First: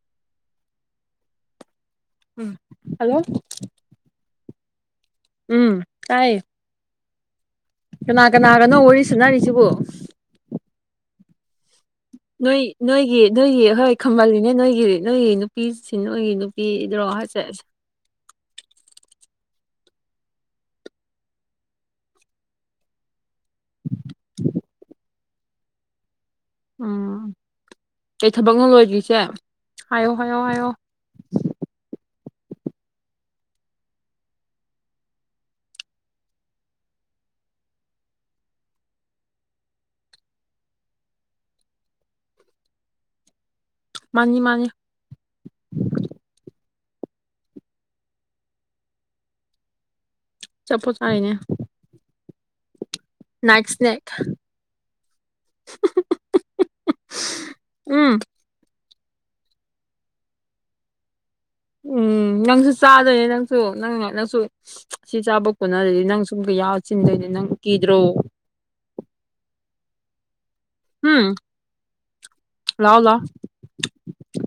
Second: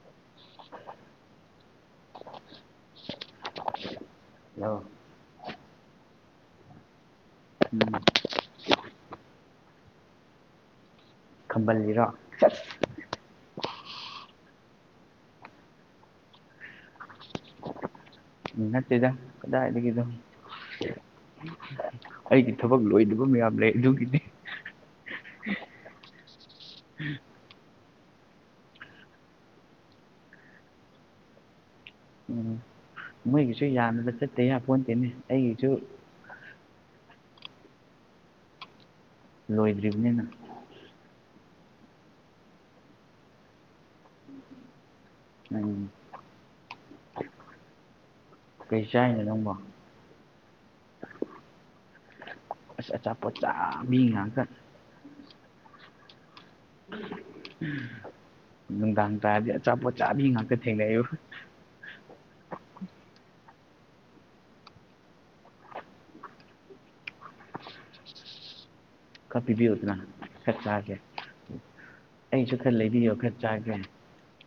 [inaudible] ꯎꯝ hello hello ꯎꯝ ꯇꯥꯏ ꯎꯝ ꯀꯅꯥ ꯀꯅꯥꯒꯅꯣ ꯋꯥꯔꯤ ꯁꯨꯅꯔꯤꯁꯤꯕꯣ ꯈꯝꯕꯜꯂꯤꯔꯣ ꯅꯣꯏ ꯁꯁ ꯅꯣꯏꯒꯤ ꯅꯣꯏꯒꯤ ꯍꯣꯏ ꯈꯝꯃꯜꯂꯤꯅꯦ ꯅꯣꯏꯒꯤ ꯅꯣꯏꯒꯤ ꯅꯨꯄꯤꯁꯤ ꯅꯣꯏꯒꯤ ꯅꯨꯄꯤꯗ꯭ꯔꯣ ꯍꯥꯏꯁꯦ ꯅꯠꯇꯦꯗ ꯀꯗꯥꯏꯗꯩꯅꯣ ꯑꯩꯒꯤ ꯊꯕꯛ ꯂꯣꯏꯗꯕ ꯃꯌꯥꯝ ꯂꯩ ꯑꯗꯨꯒꯤꯅꯦ [inaudible] ꯎꯝ ꯀꯩ ꯊꯕꯛꯅꯣ ꯂꯣꯏꯗ꯭ꯔꯤꯁꯦ ꯍꯥꯏꯌꯣ ꯍꯥꯏꯌꯣ ꯍꯥꯏꯌꯣ ꯎꯝ ꯃꯣꯏꯒꯤꯁꯨ ꯌꯥꯅꯗ ꯆꯠꯇ ꯌꯥꯄꯣꯟꯇꯦꯅꯦ ꯑꯩꯒꯤꯁꯨ ꯂꯣꯏꯗ꯭ꯔꯤꯅꯤꯅ ꯃꯥꯅꯤ ꯃꯥꯅꯤ ꯎꯝ ꯀꯩ ꯆꯥꯏꯅꯣ ꯅꯪꯕꯣ ꯑꯆꯥꯄꯣꯠ ꯆꯥꯏꯅꯦ ꯑꯁ ꯑꯆꯥꯄꯣꯠ ꯆꯥ ꯃꯤ ꯉꯥꯛꯇ [unintelligible] ꯎꯝ ꯅꯨꯡꯗꯥꯡ ꯇꯥꯔꯗꯤ ꯑꯆꯥꯄꯣꯠꯆꯥꯕꯤ ꯉꯥꯛꯇ ꯊꯦꯡꯅꯩꯕ ꯎꯝ ꯅꯪꯁꯨ ꯆꯥꯗꯣꯏꯅꯦ ꯅꯪꯁꯨ ꯅꯪ ꯅꯪꯁꯨ ꯁꯤ ꯆꯥꯕ ꯀꯣꯟꯅꯗꯔꯗꯤ ꯅꯪ ꯁꯨ ꯑꯃꯨꯛꯀ ꯌꯥꯎ ꯆꯤꯟꯗꯣꯏꯅꯦ ꯅꯪ ꯀꯤꯗ꯭ꯔꯣ꯫ ꯈꯔ ꯄꯤꯕꯤꯌꯨꯗꯅ ꯈꯔ ꯆꯥꯒꯦ ꯎꯝ ꯑꯩꯁꯨ ꯈꯔ ꯂꯥꯎ ꯂꯩꯕꯤꯌꯣ ꯂꯥꯎ ꯈꯔ ꯆꯥꯒꯦ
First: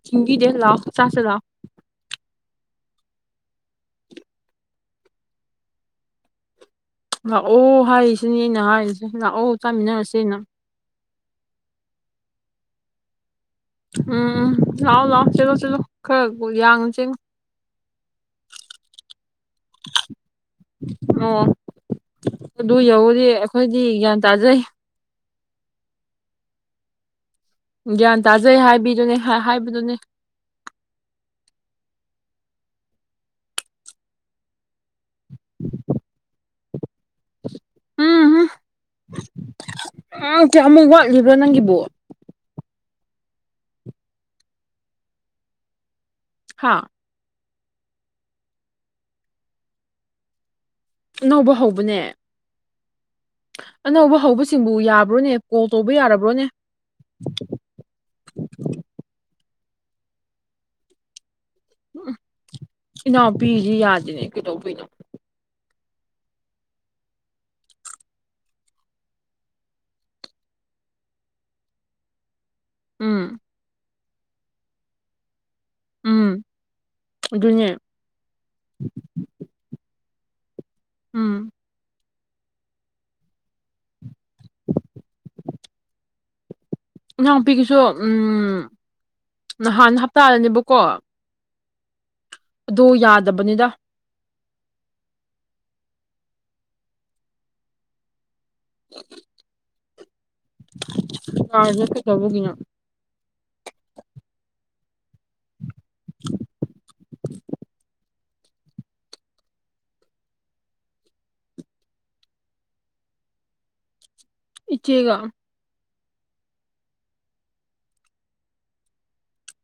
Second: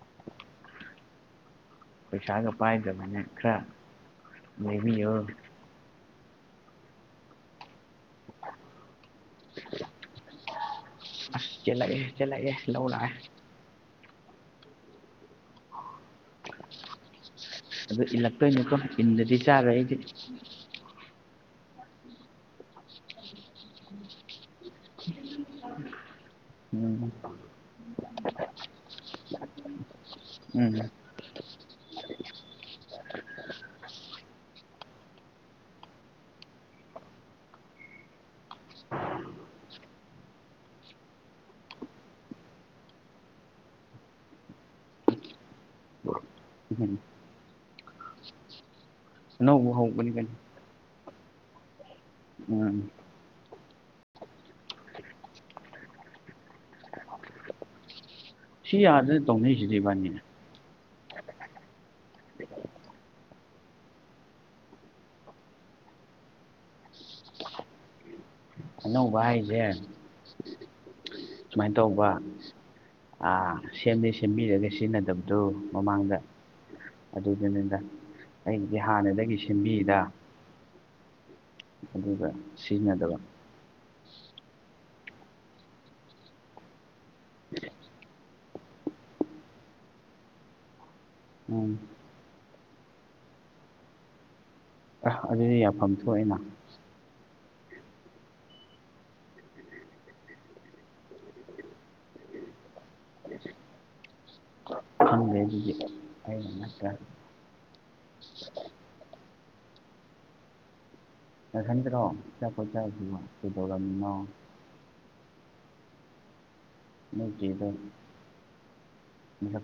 ꯊꯤꯡꯕꯤꯗꯦ ꯂꯥꯎ ꯆꯥꯁꯦ ꯂꯥꯎ꯫ ꯄꯩꯁꯥꯅ ꯄꯥꯏꯗꯕꯅ ꯈꯔ ꯂꯩꯕꯤꯌꯣ ꯂꯥꯛꯑꯣ ꯍꯥꯏꯔꯤꯁꯤꯅꯦ ꯑꯩꯅ ꯍꯥꯏꯔꯤꯁꯦ ꯂꯥꯛꯑꯣ ꯇꯥꯃꯤꯟꯅꯔꯁꯦ ꯑꯩꯅ ꯆꯦꯜꯂꯛꯑꯦ ꯆꯦꯜꯂꯛꯑꯦ ꯂꯧ ꯂꯛꯑꯦ꯫ ꯎꯝ ꯂꯥꯛꯑꯣ ꯂꯥꯛꯑꯣ ꯆꯤꯂꯣ ꯆꯤꯂꯣ ꯈꯔ ꯌꯥꯡꯉꯨ ꯆꯦꯡꯉꯨ ꯑꯗꯨ ꯏꯜꯂꯛꯇꯣꯏꯅꯦꯀꯣ ꯏꯟꯗꯗꯤ ꯆꯥꯔꯣꯏ ꯑꯩꯗꯤ ꯑꯣ ꯑꯗꯨ ꯌꯧꯔꯗꯤ ꯑꯩꯈꯣꯏꯗꯤ ꯒ꯭ꯌꯥꯟ ꯇꯥꯖꯩ꯫ [inaudible] ꯎꯝ ꯒ꯭ꯌꯥꯟ ꯇꯥꯖꯩ ꯍꯥꯏꯕꯤꯗꯨꯅꯦ ꯍꯥꯏꯕꯗꯨꯅꯦ꯫ ꯎꯝ ꯎꯝ ꯀꯌꯥꯃꯨꯛ ꯋꯥꯠꯂꯤꯕ꯭ꯔꯣ ꯅꯪꯒꯤꯕꯨ ꯍꯥ ꯎꯝ ꯑꯅꯧꯕ ꯍꯧꯕꯅꯤꯀꯩꯅꫭ ꯑꯅꯧꯕ ꯍꯧꯕꯅꯦ꯫ ꯎꯝ ꯑꯅꯧꯕ ꯍꯧꯕꯁꯤꯡꯕꯨ ꯌꯥꯕ꯭ꯔꯣꯅꯦ ꯀꯣꯜ ꯇꯧꯕ ꯌꯥꯔꯕ꯭ꯔꯣꯅꯦ ꯁꯤ ꯑꯥꯔꯗ ꯇꯧꯅꯩꯁꯤꯖꯤꯗꯩꯕꯥꯅꯤ ꯎꯝ ꯏꯅꯥꯎꯄꯤꯁꯤ ꯌꯥꯗꯦꯅꯦ ꯀꯩꯗꯧꯕꯩꯅꯣ ꯑꯅꯧꯕ ꯍꯥꯏꯁꯦ ꯁꯨꯃꯥꯏꯅ ꯇꯧꯕ ꯎꯝ ꯑꯥ ꯁꯦꯝꯕꯤ ꯁꯦꯝꯕꯤꯔꯒ ꯁꯤꯖꯤꯟꯅꯗꯕ ꯑꯗꯨ ꯃꯃꯥꯡꯗ ꯎꯝ ꯑꯗꯨꯅꯦ ꯑꯗꯨꯗꯅꯤꯗꯥ ꯑꯩꯒꯤꯁꯦ ꯍꯥꯟꯅꯗꯒꯤ ꯁꯦꯝꯕꯤꯗ ꯎꯝ ꯑꯗꯨꯒ ꯁꯤꯖꯤꯟꯅꯗꯕ ꯏꯅꯥꯎꯎꯄꯤꯒꯤꯁꯨ ꯅꯍꯥꯟ ꯍꯞꯇꯥꯗꯅꯦꯕꯀꯣ ꯃꯅꯤ ꯑꯗꯨ ꯌꯥꯗꯕꯅꯤꯗ ꯑ ꯑꯗꯨꯗꯤ ꯌꯥꯐꯝ ꯊꯣꯛ ꯑꯦꯅ [unintelligible] ꯀꯥꯔꯁꯦ ꯀꯩꯗꯧꯕꯒꯤꯅꯣ ꯈꯪꯗꯦ ꯑꯗꯨꯗꯤ ꯑꯩꯅ ꯅꯠꯇꯦ ꯅꯊꯥꯟꯇꯔꫭ ꯑꯆꯥꯄꯣꯠ ꯆꯥꯏꯗꯨꯕꯨ ꯀꯩꯗꯧꯔꯃꯤꯅꯣ ꯏꯆꯦꯒ ꯃꯒꯤꯕꯣ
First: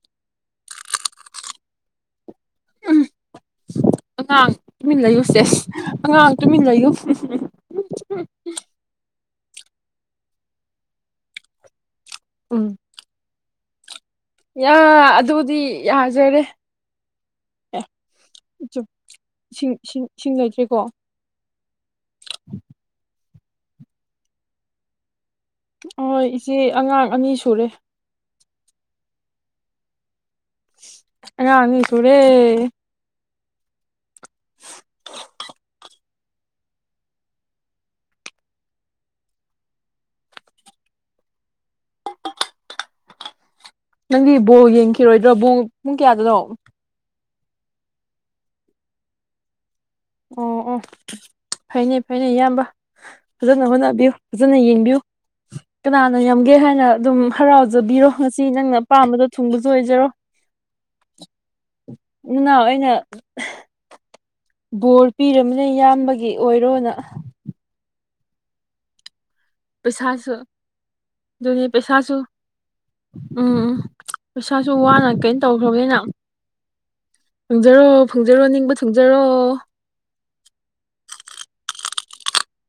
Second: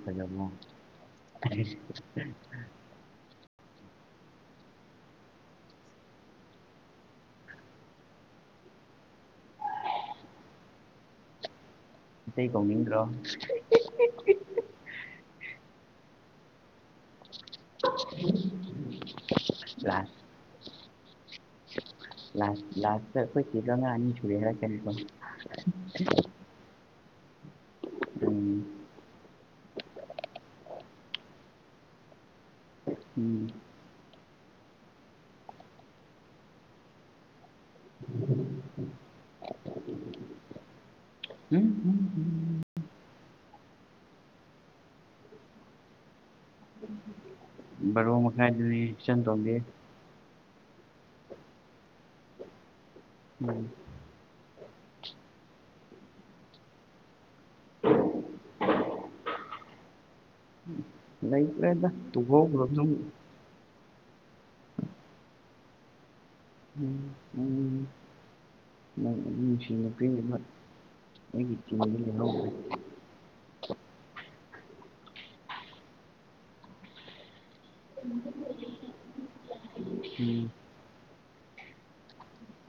ꯄꯖꯕ ꯎꯝ ꯑꯉꯥꯡ ꯇꯨꯃꯤꯟ ꯂꯩꯌꯨ ꯁꯦꯁ ꯑꯉꯥꯡ ꯇꯨꯃꯤꯟ ꯂꯩꯌꯨ ꯏꯇꯩ ꯎꯝ ꯀꯧꯅꯤꯡꯗꯔꯣ ꯌꯥ ꯑꯗꯨꯗꯤ ꯌꯥꯖꯔꯦ ꯨ ꯏꯁꯤꯡꯁꯤꯡ ꯂꯥꯁ ꯁꯤꯡ ꯂꯩꯇ꯭ꯔꯦꯀꯣ ꯂꯥꯁ ꯂꯥꯁꯇ ꯑꯩꯈꯣꯏ ꯆꯦꯗꯣ ꯑꯉꯥꯡ ꯑꯅꯤ ꯁꯨꯔꯦ ꯍꯥꯏꯔꯛꯀꯅꯤꯀꯣ ꯑꯣ ꯏꯆꯦ ꯑꯉꯥꯡ ꯑꯅꯤ ꯁꯨꯔꯦ ꯎꯝ ꯉꯅꯤꯁꯨꯨꯔꯦ ꯎꯝ ꯎꯝꯝ ꯅꯪꯗꯤ ꯕꯣ ꯌꯦꯡꯈꯤꯔꯣꯏꯗ꯭ꯔꯣ ꯕꯣ ꯄꯨꯡ ꯀꯌꯥꯗꯨꯅꯣ UNINTELLIGIBLE ꯕꯥꯔꯣ ꯃꯈꯥꯏꯗꯥꯅꯤ ꯏꯆꯟꯇꫭꯝꯕꯤ ꯑꯣ ꯑꯣ ꯐꯅꯦ ꯐꯅꯦ ꯏꯌꯥꯝꯕ ꯎꯝ ꯐꯖꯅ ꯍꯣꯠꯅꯕꯤꯌꯨ ꯐꯖꯅ ꯌꯦꯡꯕꯤꯌꯨ ꯀꯅꯥꯅ ꯌꯥꯝꯝꯒꯦ ꯍꯥꯏꯅ ꯑꯗꯨꯝ ꯍꯔꯥꯎꯖꯕꯤꯔꯣ ꯉꯁꯤ ꯅꯪꯅ ꯑꯄꯥꯝꯕꯗꯣ ꯊꯨꯡꯕꯁꯨ ꯑꯣꯏꯖꯔꯣ ꯂꯩꯇ꯭ꯔꯦꯗ ꯅꯅꯥꯎ ꯇꯨꯍꯧꯈ꯭ꯔꯕ ꯗꯨꯝ ꯑꯩꯅ ꯕꯣꯔ ꯄꯤꯔꯕꯅ ꯏꯌꯥꯝꯕꯒꯤ ꯑꯣꯏꯔꯣꯅ ꯎꯝ ꯎꯝ ꯁꯤꯡ ꯄꯩꯁꯥꯁꯨ ꯅꯨ ꯑꯗꯨꯅꯤ ꯄ ꯄꯩꯁꯥꯁꯨ ꯑꯩꯒꯤ ꯎꯝ ꯎꯝ ꯄꯩꯁꯥꯁꯨ ꯋꯥꯅ ꯀꯩꯅꯣ ꯇꯧꯈ꯭ꯔꯒꯦꯅ ꯐꯪꯖꯔꯣ ꯐꯪꯖꯔꯣ ꯅꯤꯡꯕ ꯊꯨꯡꯖꯔꯣ ꯎꯝ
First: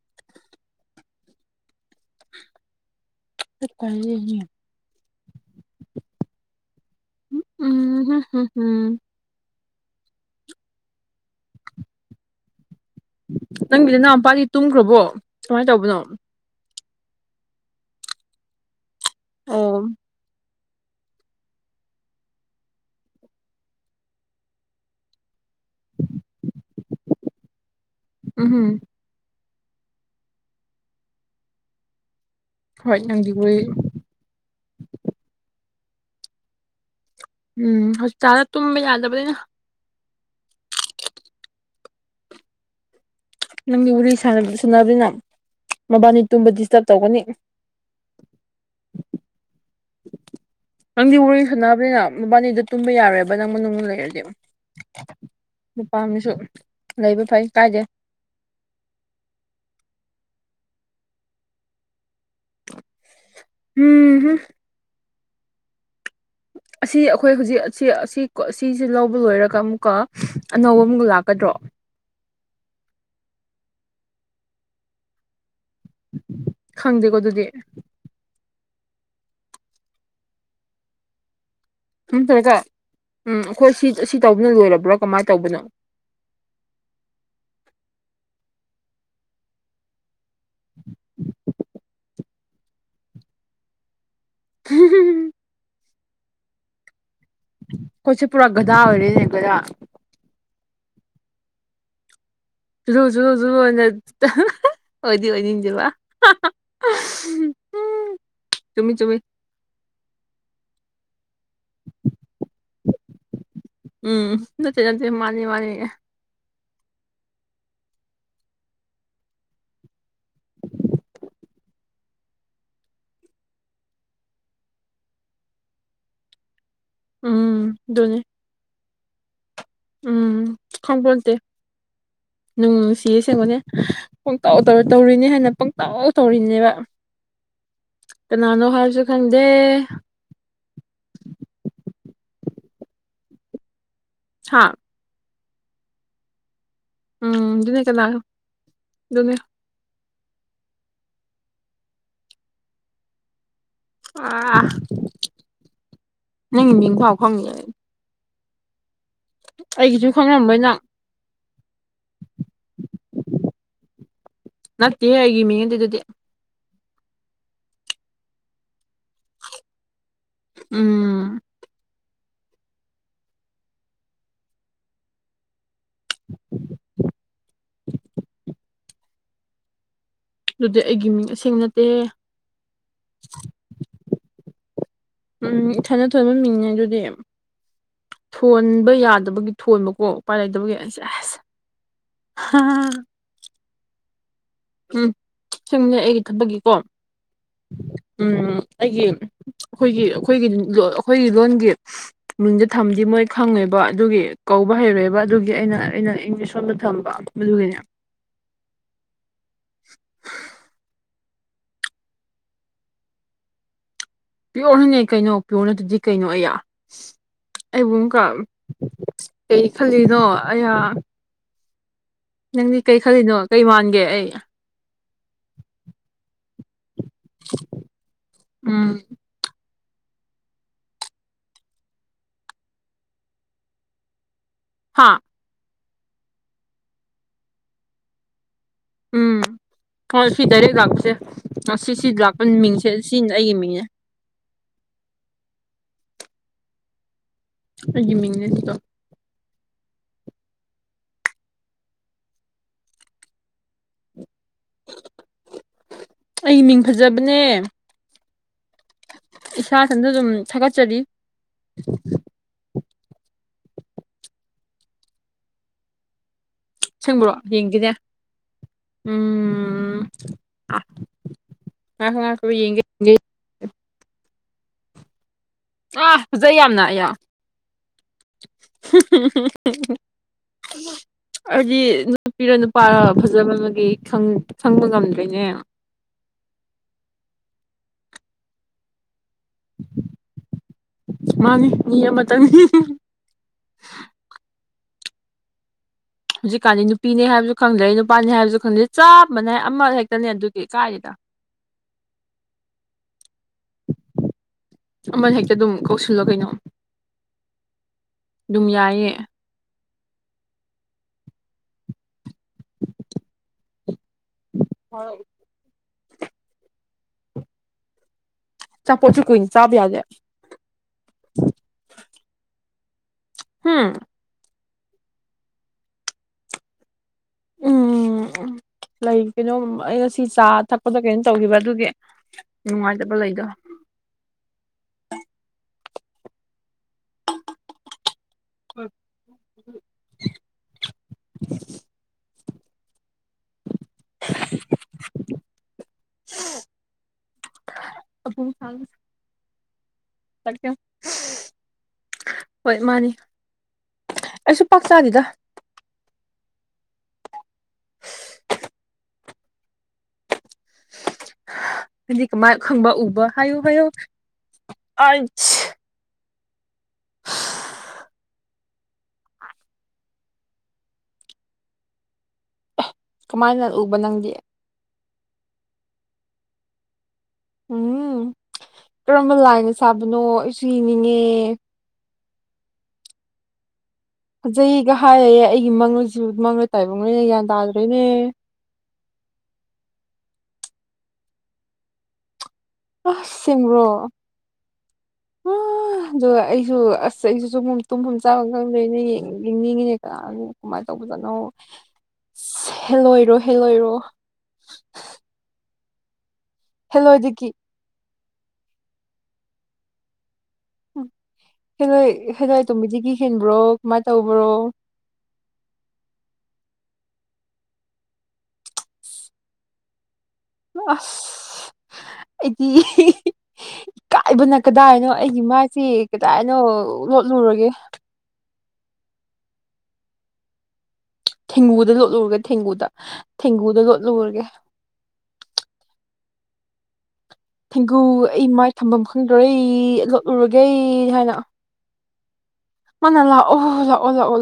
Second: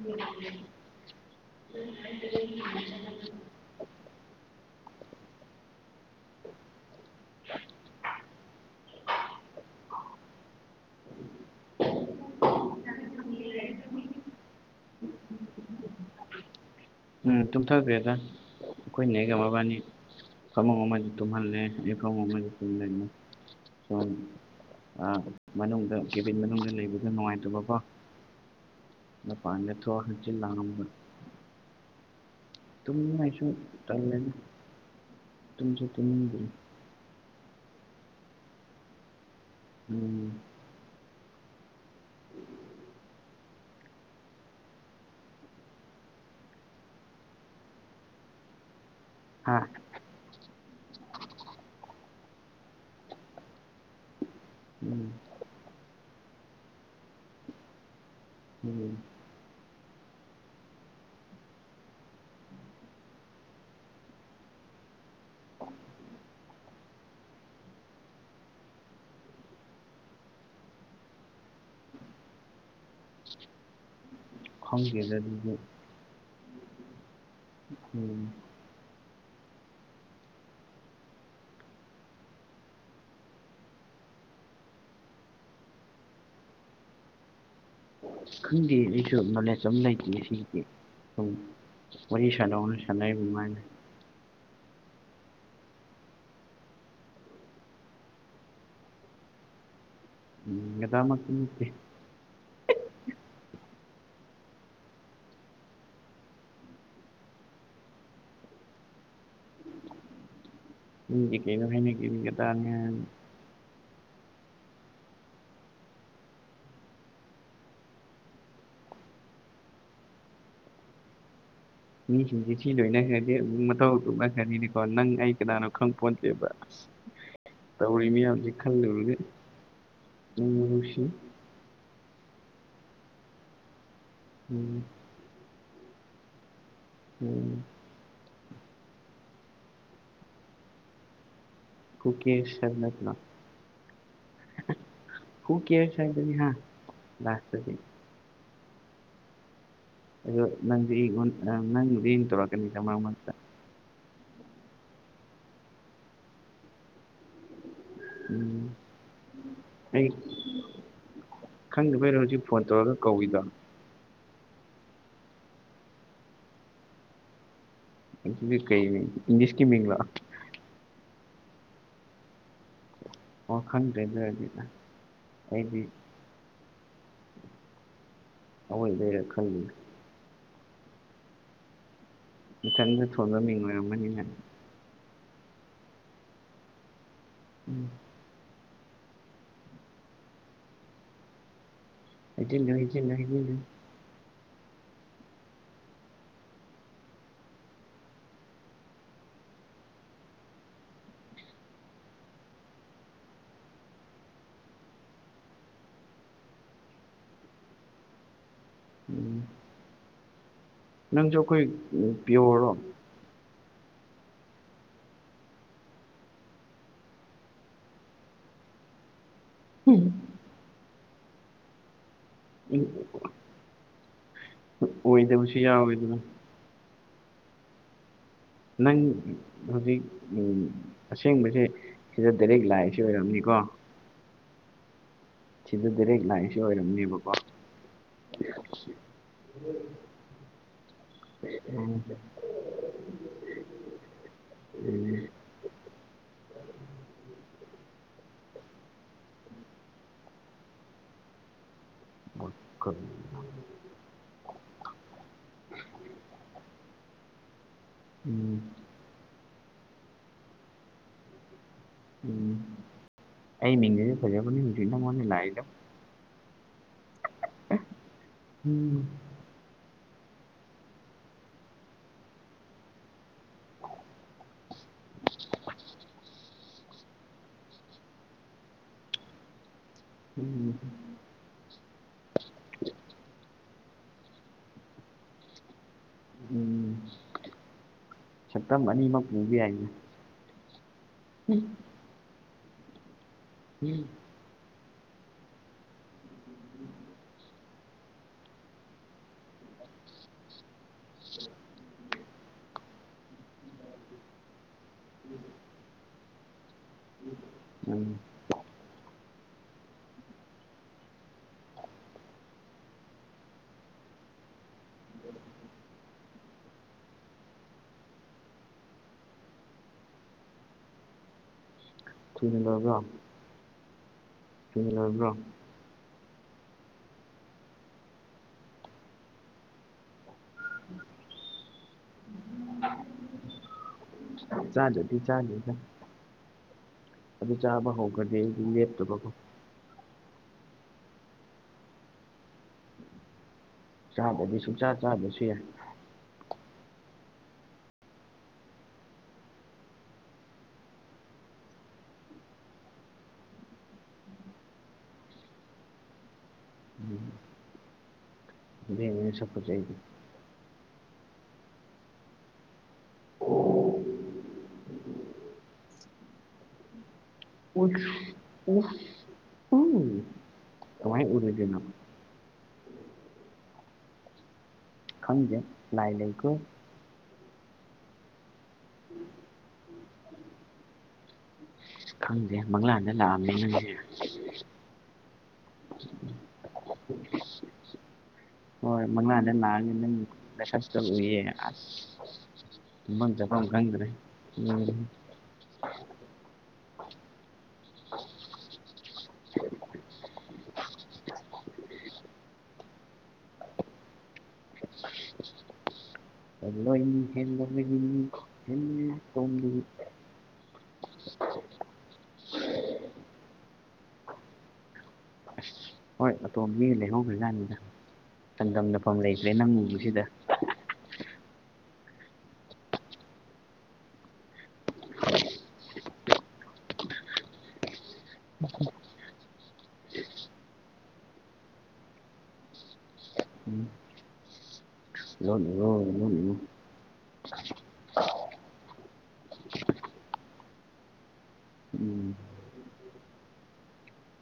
ꯎꯝ [inaudible] ꯀꯔꯤꯒꯤ ꯎꯝꯝ ꯍꯝ ꯅꯪꯗꯤ ꯅꯪ ꯃꯄꯥꯗꯤ ꯇꯨꯝꯈ꯭ꯔꯕꯣ ꯀꯃꯥꯏꯅ ꯇꯧꯕꯅꯣ ꯎꯝ ꯇꯨꯝꯊꯈ꯭ꯔꯦꯗ ꯑꯩꯈꯣꯏꯅꯦꯒ ꯃꯕꯥꯅꯤ ꯑꯣ ꯐꯃꯨꯡ ꯑꯃꯁꯨ ꯇꯨꯝꯍꯜꯂꯦ ꯑꯩ ꯐꯃꯨꯡ ꯑꯃꯁꯨ ꯇꯨꯝ ꯂꯩꯅꯤ ꯃꯅꯨꯡꯗ ꯀꯦꯕꯤꯟ ꯃꯅꯨꯡꯗ ꯂꯩꯕꯗꯣ ꯅꯨꯡꯉꯥꯏꯇꯕꯀꯣ ꯎꯝ ꯍꯝ ꯃꯄꯥꯟꯗ ꯊꯣꯛꯑꯒ ꯍꯪꯆꯤꯠ ꯂꯥꯡꯉꯝꯕꯅꯤ ꯍꯣꯏ ꯅꯪꯗꯤ ꯇꯨꯝꯕꯁꯨ ꯋꯥꯔꯤ ꯇꯜꯂꯦꯗ ꯇꯨꯝꯁꯨ ꯇꯨꯝꯅꯤꯡꯗꯦ ꯎꯝ ꯍꯧꯖꯤꯛꯀꯥꯟ ꯇꯨꯝꯕ ꯌꯥꯗꯕꯅꯤꯅ ꯎꯝ ꯅꯪꯒꯤ ꯋꯥꯔꯤ ꯁꯥꯅꯕꯅꯤꯅ ꯃꯕꯥꯅꯤ ꯇꯨꯝꯕ ꯗꯤꯁꯇꯔꯕ ꯇꯧꯒꯅꯤ ꯑꯥ ꯅꯪꯗꯤ ꯋꯥꯔꯤ ꯁꯅꯕꯅꯤꯅ ꯃꯕꯥꯅꯤꯗ ꯇꯨꯝꯕ ꯌꯥꯔꯣꯏꯕ ꯅꯪ ꯃꯅꯨꯡꯗ ꯂꯩꯔꯗꯤ ꯎꯝ ꯃꯄꯥꯟꯗꯁꯨ ꯂꯩꯕ ꯐꯩ ꯀꯥꯏꯗꯦ ꯎꯝ ꯎꯝꯝ ꯑꯁꯤ ꯑꯩꯈꯣꯏ ꯍꯧꯖꯤꯛ ꯑꯁꯤ ꯑꯁꯤ ꯁꯤꯁꯦ ꯂꯧꯕ ꯂꯣꯏꯔꯒ ꯑꯃꯨꯛꯀ ꯑꯅꯧꯕ ꯑꯃꯨꯛꯀ ꯂꯥꯛꯀꯗ꯭ꯔꯣ ꯈꯪꯗꯦꯗ ꯑꯗꯨꯗꯤ ꯈꯪꯗꯦꯀꯣ ꯑꯗꯨꯗꯤ ꯎꯝ ꯎꯝ ꯅꯠꯇꯔ꯭ꯥ ꯒ ꯎꯝ ꯑꯩꯈꯣꯏ ꯁꯤ ꯑꯁꯤ ꯇꯧꯕꯅꯣ ꯂꯣꯏꯔꯕ꯭ꯔꯥ ꯀꯃꯥꯏꯅ ꯇꯧꯕꯅꯣ ꯈꯪꯗꯦ ꯑꯩꯁꯨ ꯅꯣꯂꯦꯖ ꯑꯃꯇ ꯂꯩꯇꯦ ꯁꯤꯖꯤꯒꯤ ꯋꯥꯔꯤ ꯁꯥꯟꯅꯧꯅ ꯁꯥꯟꯅꯔꯤꯕꯃꯥꯏꯅ ꯑꯩꯈꯣꯏꯁꯦ ꯈꯣꯏꯁꯦ ꯄꯨꯔꯥ ꯒꯗꯥꯥ ꯑꯣꯏꯔꯦꯅꯦ ꯒꯗꯥꯥ ꯒꯗꯥ ꯃꯛꯇꯤ ꯅꯠꯇꯦ ꯂꯨ ꯨ ꯖꯨꯅ ꯑꯣꯏꯗꯤ ꯑꯣꯏꯅꯤꯡꯁꯦꯕ ꯆꯨꯝꯃꯤ ꯆꯨꯝꯃꯤ ꯀꯩꯩꯅ ꯐꯅ ꯀꯦ ꯇ ꯎꯝ ꯅꯠꯇꯦ ꯅꯠꯇꯦ ꯃꯥꯅꯤ ꯃꯥꯅꯤ ꯃꯤꯁꯤꯡꯁꯦ ꯁꯤ ꯂꯣꯏꯅ ꯈ꯭ꯔꯗꯤ ꯃꯇꯧ ꯑꯧꯅ ꯈꯔꯤꯗꯤꯀꯣ ꯅꯪ ꯑꯩ ꯀꯅꯥꯅꯣ ꯈꯪ ꯄꯣꯠꯇꯦꯕ ꯎꯝ ꯑꯗꯨꯅꯤ ꯇꯧꯔꯤꯃꯤꯌꯥꯝꯖꯤ ꯈꯜꯂ ꯎꯔꯦ ꯎꯝ ꯈꯪꯕꯣꯟꯗꯦ ꯅꯨꯡ ꯅꯨꯡꯁꯤꯌꯦ ꯁꯦꯝꯦꯡꯕꯅꯦ ꯄꯪꯇꯥꯎꯧ ꯎꯝ ꯇꯧꯔꯤꯅꯦ ꯍꯥꯏꯅ ꯄꯪꯇꯥꯎ ꯇꯧꯔꯤꯅꯦꯕ ꯎꯝ ꯀꯅꯥꯅꯣ ꯍꯥꯏꯔꯁꯨ ꯈꯪꯗꯦ ꯐꯨꯀꯤ ꯅꯅ ꯍꯥ ꯍꯨ ꯀꯦꯔ ꯁꯥ ꯑꯗꯨꯅꯤ ꯍꯥ ꯎꯝ ꯂꯥꯁꯇꯗꯤ ꯗꯨꯅꯦ ꯀꯅꯥ ꯑꯗꯨꯅꯦ ꯑꯗꯣ ꯅꯪꯗꯤ ꯑꯩꯉꯣꯟꯗ ꯅꯪꯗꯤ ꯌꯦꯡ ꯇꯧꯔꯛꯀꯅꯤꯗ ꯃꯔꯛ ꯃꯔꯛꯇ ꯑꯥ ꯅꯪ ꯃꯤꯡꯐꯥꯎ ꯈꯪꯗꯦ ꯎꯝ ꯑꯩꯒꯤꯁꯨ ꯈꯪꯉꯔꯝꯕꯣꯏꯅ ꯈꯪꯗꯦꯕꯩ ꯔꯣꯜꯖꯤꯛ ꯐꯣꯟ ꯇꯧꯔꯒ ꯀꯧꯏꯗꯣ ꯅꯠꯇꯦ ꯍꯥꯏꯒꯤꯃꯤ ꯌꯦꯡ ꯇ ꯑꯗꯨꯗꯤ ꯀꯩ ꯃꯤ ꯏꯪꯂꯤꯁꯀꯤ ꯃꯤꯥ ꯎꯝ ꯋꯥ ꯈꯪꯗ꯭ꯔꯦꯗ ꯍꯥꯏꯗꯤꯗ ꯑꯩꯗꯤ ꯑꯣꯏ ꯂꯩ ꯈꯪ ꯑꯗꯨꯗꯤ ꯑꯩꯒꯤ ꯃꯤꯡ ꯑꯁꯦꯡ ꯅꯠꯇꯦ ꯏꯊꯟꯗ ꯊꯣꯟꯕ ꯃꯤꯡ ꯑꯣꯏꯔꯝꯝꯕꯅꯤꯅꯪ ꯎꯝ ꯏꯊꯅ ꯊꯣꯏꯕ ꯃꯤꯡꯅꯦ ꯑꯗꯨꯗꯤ ꯎꯝ ꯊꯣꯟꯕ ꯌꯥꯗꯕꯒꯤ ꯊꯣꯟꯕꯀꯣ ꯎꯄꯥꯏ ꯂꯩꯇꯕꯒꯤ ꯑꯁ ꯑꯁ ꯍꯥꯏꯅ ꯍꯒꯅ ꯍꯥꯏꯒ ꯎꯝ ꯁꯨꯝ ꯂꯩ ꯑꯩꯒꯤ ꯊꯕꯛꯒꯤꯀꯣ ꯎꯝ ꯑꯩꯒꯤ ꯑꯩꯈꯣꯏꯒꯤ ꯑꯩꯈꯣꯏꯒꯤ ꯑꯩꯈꯣꯏꯒꯤ ꯂꯣꯟꯒꯤ ꯃꯤꯡꯁ ꯊꯝꯗꯤ ꯃꯣꯏ ꯈꯪꯉꯦꯕ ꯑꯗꯨꯒꯤ ꯀꯧꯕ ꯍꯩꯔꯣꯏꯦꯕ ꯑꯗꯨꯒꯤ ꯑꯩꯅ ꯑꯩꯅ ꯏꯪꯂꯤꯁ ꯂꯣꯝꯗ ꯊꯝꯕ ꯃꯗꯨ ꯃꯩꯅ ꯎꯝ ꯅꯪꯁꯨꯈꯣꯏ ꯄꯤꯌꯣꯔꯔꯣ ꯄꯤꯌꯣꯔ ꯍꯅꯦ ꯀꯩꯅꯣ ꯄꯤꯌꯣꯔꯅ ꯑꯗꯨꯗꯤ ꯀꯩꯅꯣ ꯑꯩꯌꯥ ꯑꯩꯕꯨ ꯑꯃꯨꯛꯀ ꯀꯩ ꯈꯜꯂꯤꯅꯣ ꯑꯩꯍꯥꯛ ꯅꯪꯗꯤ ꯀꯔꯤ ꯈꯜꯂꯤꯅꯣ ꯀꯩ ꯃꯥꯟꯒꯦ ꯑꯩ ꯑꯣꯏꯗꯕꯁꯨ ꯌꯥꯎꯋꯦꯗꯅ [unintelligible] ꯅꯪ ꯍꯧꯖꯤꯛ ꯑꯁꯦꯡꯕꯁꯦ ꯁꯤꯗ ꯗꯥꯏꯔꯦꯛ ꯂꯥꯏꯁ ꯑꯣꯏꯔꯝꯅꯤꯀꯣ ꯍꯥꯥ ꯁꯤꯗꯗꯤꯔ ꯂꯁꯨ ꯑꯣꯏꯔꯅꯤꯄ ꯎꯝ ꯍꯣꯏ ꯁꯤ ꯗꯥꯏꯔꯦꯛ ꯂꯥꯛꯄꯁꯦ ꯁꯤ ꯁꯤ ꯂꯥꯛꯄ ꯃꯤꯡꯁꯦ ꯁꯤꯅꯤ ꯑꯩꯒꯤ ꯃꯤꯡꯅꯦ ꯎꯝ ꯑꯩꯒꯤ ꯃꯤꯡꯅꯦ ꯁꯤꯀꯣ [inaudible] ꯑꯩ ꯃꯤꯡ ꯐꯖꯕꯅꯦ ꯎꯝ ꯏꯁꯥ ꯁꯟꯗ ꯑꯗꯨꯝ ꯊꯥꯒꯠꯆꯔꯤ ꯎꯝ ꯑꯩ ꯃꯤꯡꯦ ꯐꯖꯥꯅꯤ ꯎꯤꯗ ꯃꯥꯅ ꯂꯥꯛꯗ ꯁꯪꯕ꯭ꯔꯣ ꯌꯦꯡꯈꯤꯅꯦꯦ ꯎꯝ ꯎꯝ ꯑ ꯀ ꯌꯦ ꯑꯥ ꯐꯖꯩ ꯌꯥꯝꯅ ꯑꯌꯥ ꯎꯝ ꯍꯥꯏꯗꯤ ꯅꯨꯄꯤꯔꯣ ꯅꯨꯄꯥꯔꯣ ꯐꯖꯕ ꯈꯪꯕ ꯉꯝꯗꯣꯏꯅꯦ ꯆ꯭ꯔꯝ ꯃꯅꯤꯃꯛ ꯃꯕꯤ ꯑꯏ ꯃꯥꯅꯤ ꯃꯤ ꯑꯃꯇꯅꯤ ꯎꯝ ꯍꯧꯖꯤꯛꯀꯥꯟꯗꯤ ꯅꯨꯄꯤꯅꯦ ꯍꯥꯏꯕꯁꯨ ꯈꯪꯗ꯭ꯔꯦ ꯅꯨꯄꯥꯅꯤ ꯍꯥꯏꯕꯁꯨ ꯈꯪꯗ꯭ꯔꯦ ꯆꯥꯝꯃꯅꯦ ꯍꯥꯏ ꯑꯃ ꯍꯦꯛꯇꯅꯦ ꯑꯗꯨꯒꯤ ꯀꯥꯏꯔꯤꯗ ꯑꯃꯜ ꯍꯦꯛꯇ ꯑꯗꯨꯝ ꯀꯧꯁꯤꯜꯂꯣ ꯀꯩꯅꯣ ꯎꯝ ꯑꯗꯨꯝ ꯌꯥꯏꯌꯦ [inaudible] ꯆꯞꯄꯣꯠꯁꯨ ꯀꯨꯏꯅ ꯆꯥꯕ ꯌꯥꯗꯦ [unintelligible] ꯍꯨꯝ ꯀꯕ꯭ꯔꯣ ꯎꯝ ꯂꯩ ꯀꯩꯅꯣꯝ ꯑꯩꯅ ꯁꯤ ꯆꯥ ꯊꯛꯄꯗꯣ ꯀꯩꯅꯣ ꯇꯧꯈꯤꯕ ꯑꯗꯨꯒꯤ ꯅꯨꯡꯉꯥꯏꯖꯕ ꯂꯩꯗꯣ ꯆꯂꯗꯤ ꯆꯥꯗ ꯑꯗꯨ ꯆꯥꯕ ꯍꯧꯒ꯭ꯔꯅꯤ ꯑꯩ ꯑꯗꯨ ꯂꯦꯞꯇꯕꯀꯣ [unintelligible] ꯆꯥꯗꯗꯤꯁꯨ ꯆꯥ ꯆꯥꯕꯁꯨ ꯌꯥꯏ ꯎ ꯑ ꯐ ꯆ ꯍꯣꯏ ꯃꯥꯅꯤ ꯑꯩꯁꯨ ꯄꯥꯛꯆꯥꯥꯗꯤꯗ ꯎꯝ ꯚ ꯃꯤ ꯁꯛꯄ ꯆꯩ ꯍꯥꯏꯗꯤ ꯀꯃꯥꯏ ꯈꯪꯕ ꯎꯕ ꯍꯥꯏꯌꯨ ꯍꯥꯏꯌꯨ ꯑ ꯎ ꯇꯃꯥꯏ ꯎꯔꯗꯅꯣ ꯀꯃꯥꯏꯅ ꯎꯕ ꯅꯪꯗꯤ ꯈꯪꯖ ꯂꯥꯏ ꯂꯩꯈ ꯎꯝ ꯀꯔꯝꯕ ꯂꯥꯏꯅ ꯁꯥꯕꯅꯣ ꯑꯩꯁꯨ ꯏꯅꯤꯡꯉꯦ ꯈꯪꯗꯦ ꯃꯪꯂꯥꯟꯗ ꯂꯥꯛꯑꯝꯅꯤꯪꯁꯦ ꯐꯖꯩꯒ ꯍꯥꯏꯔꯌꯦꯦ ꯑꯩꯒꯤ ꯃꯪꯣꯏꯁꯨ ꯃꯪꯣꯏ ꯇꯥꯏꯕꯪꯈꯣꯏꯅꯦ ꯒ꯭ꯌꯥꯟ ꯇꯥꯗ꯭ꯔꯣꯏꯅꯦ ꯍꯣꯏ ꯃꯪ ꯑꯗ ꯂꯁꯥꯁ ꯂꯏ ꯑꯁ ꯏꯃ ꯆꯄꯪ꯭ꯔꯦ ꯎ ꯑꯗ ꯑꯩꯁꯨ ꯑꯁ ꯑꯩꯁꯨ ꯁ ꯇꯨꯝꯐꯝꯨꯝ ꯆꯥꯕ ꯈꯪꯗꯣꯏꯩꯅ ꯌꯦꯡꯅꯤꯡꯉꯤꯅꯦꯀꯣ ꯑꯗꯨ ꯀꯃꯥꯏꯅ ꯇꯧꯕꯖꯠꯅꯣ ꯍꯦꯜꯂꯣꯏꯔꯣ ꯍꯦꯜꯂꯣꯏꯔꯣ ꯍ ꯂꯣꯏꯅꯤ ꯍꯦꯜꯂꯣꯏꯗꯒꯤ ꯍꯦꯜꯂ ꯂꯩ ꯏꯅꯤ ꯍꯦꯟꯅ ꯇꯣꯡ ꯎ ꯍꯦꯜꯂꯣꯏ ꯍꯦꯜꯂꯣꯏꯇꯣꯝꯕꯤꯗꯤ ꯀꯤ ꯍꯦꯟꯕ꯭ꯔꯣ ꯀꯃꯥꯏꯅ ꯇꯧꯕ꯭ꯔꯣ ꯍꯣꯏ ꯑꯇꯣꯝ ꯃꯤꯅ ꯂꯩꯍꯧꯈ꯭ꯔ ꯀꯥꯟꯅꯤꯗ ꯆꯥꯡꯗꯝꯝꯅꯐꯝ ꯂꯩꯇ꯭ꯔꯦ ꯅꯪ ꯎꯕꯁꯤꯗ ꯑꯁ ꯑꯩꯗꯤ ꯏ ꯀꯥꯏꯕꯅ ꯀꯗꯥꯏꯅꯣ ꯑꯩꯒꯤ ꯃꯥꯏꯁꯤꯦ ꯀꯗꯥꯏꯅꯣ ꯂꯣꯠꯂꯨꯔꯒꯦ ꯊꯦꯡꯒꯨꯗ ꯂꯣꯠꯂꯨꯔꯒꯦ ꯊꯦꯡꯒꯨꯗ ꯊꯦꯡꯒꯨꯗ ꯎꯝ ꯂꯣꯠꯂꯨꯔꯒꯦ [unintelligible] ꯊꯦꯡꯒꯨ ꯑꯩ ꯃꯥꯏ ꯊꯝꯐꯝ ꯈꯪꯗꯣꯔꯦ ꯑꯩ ꯂꯣꯠꯂꯨꯔꯒꯦ ꯍꯥꯏꯅ ꯎꯝ ꯃꯥꯅ ꯂꯥꯛꯑꯣ ꯂꯥꯛꯑꯣ ꯂꯥꯛꯑꯣ ꯂꯑꯣ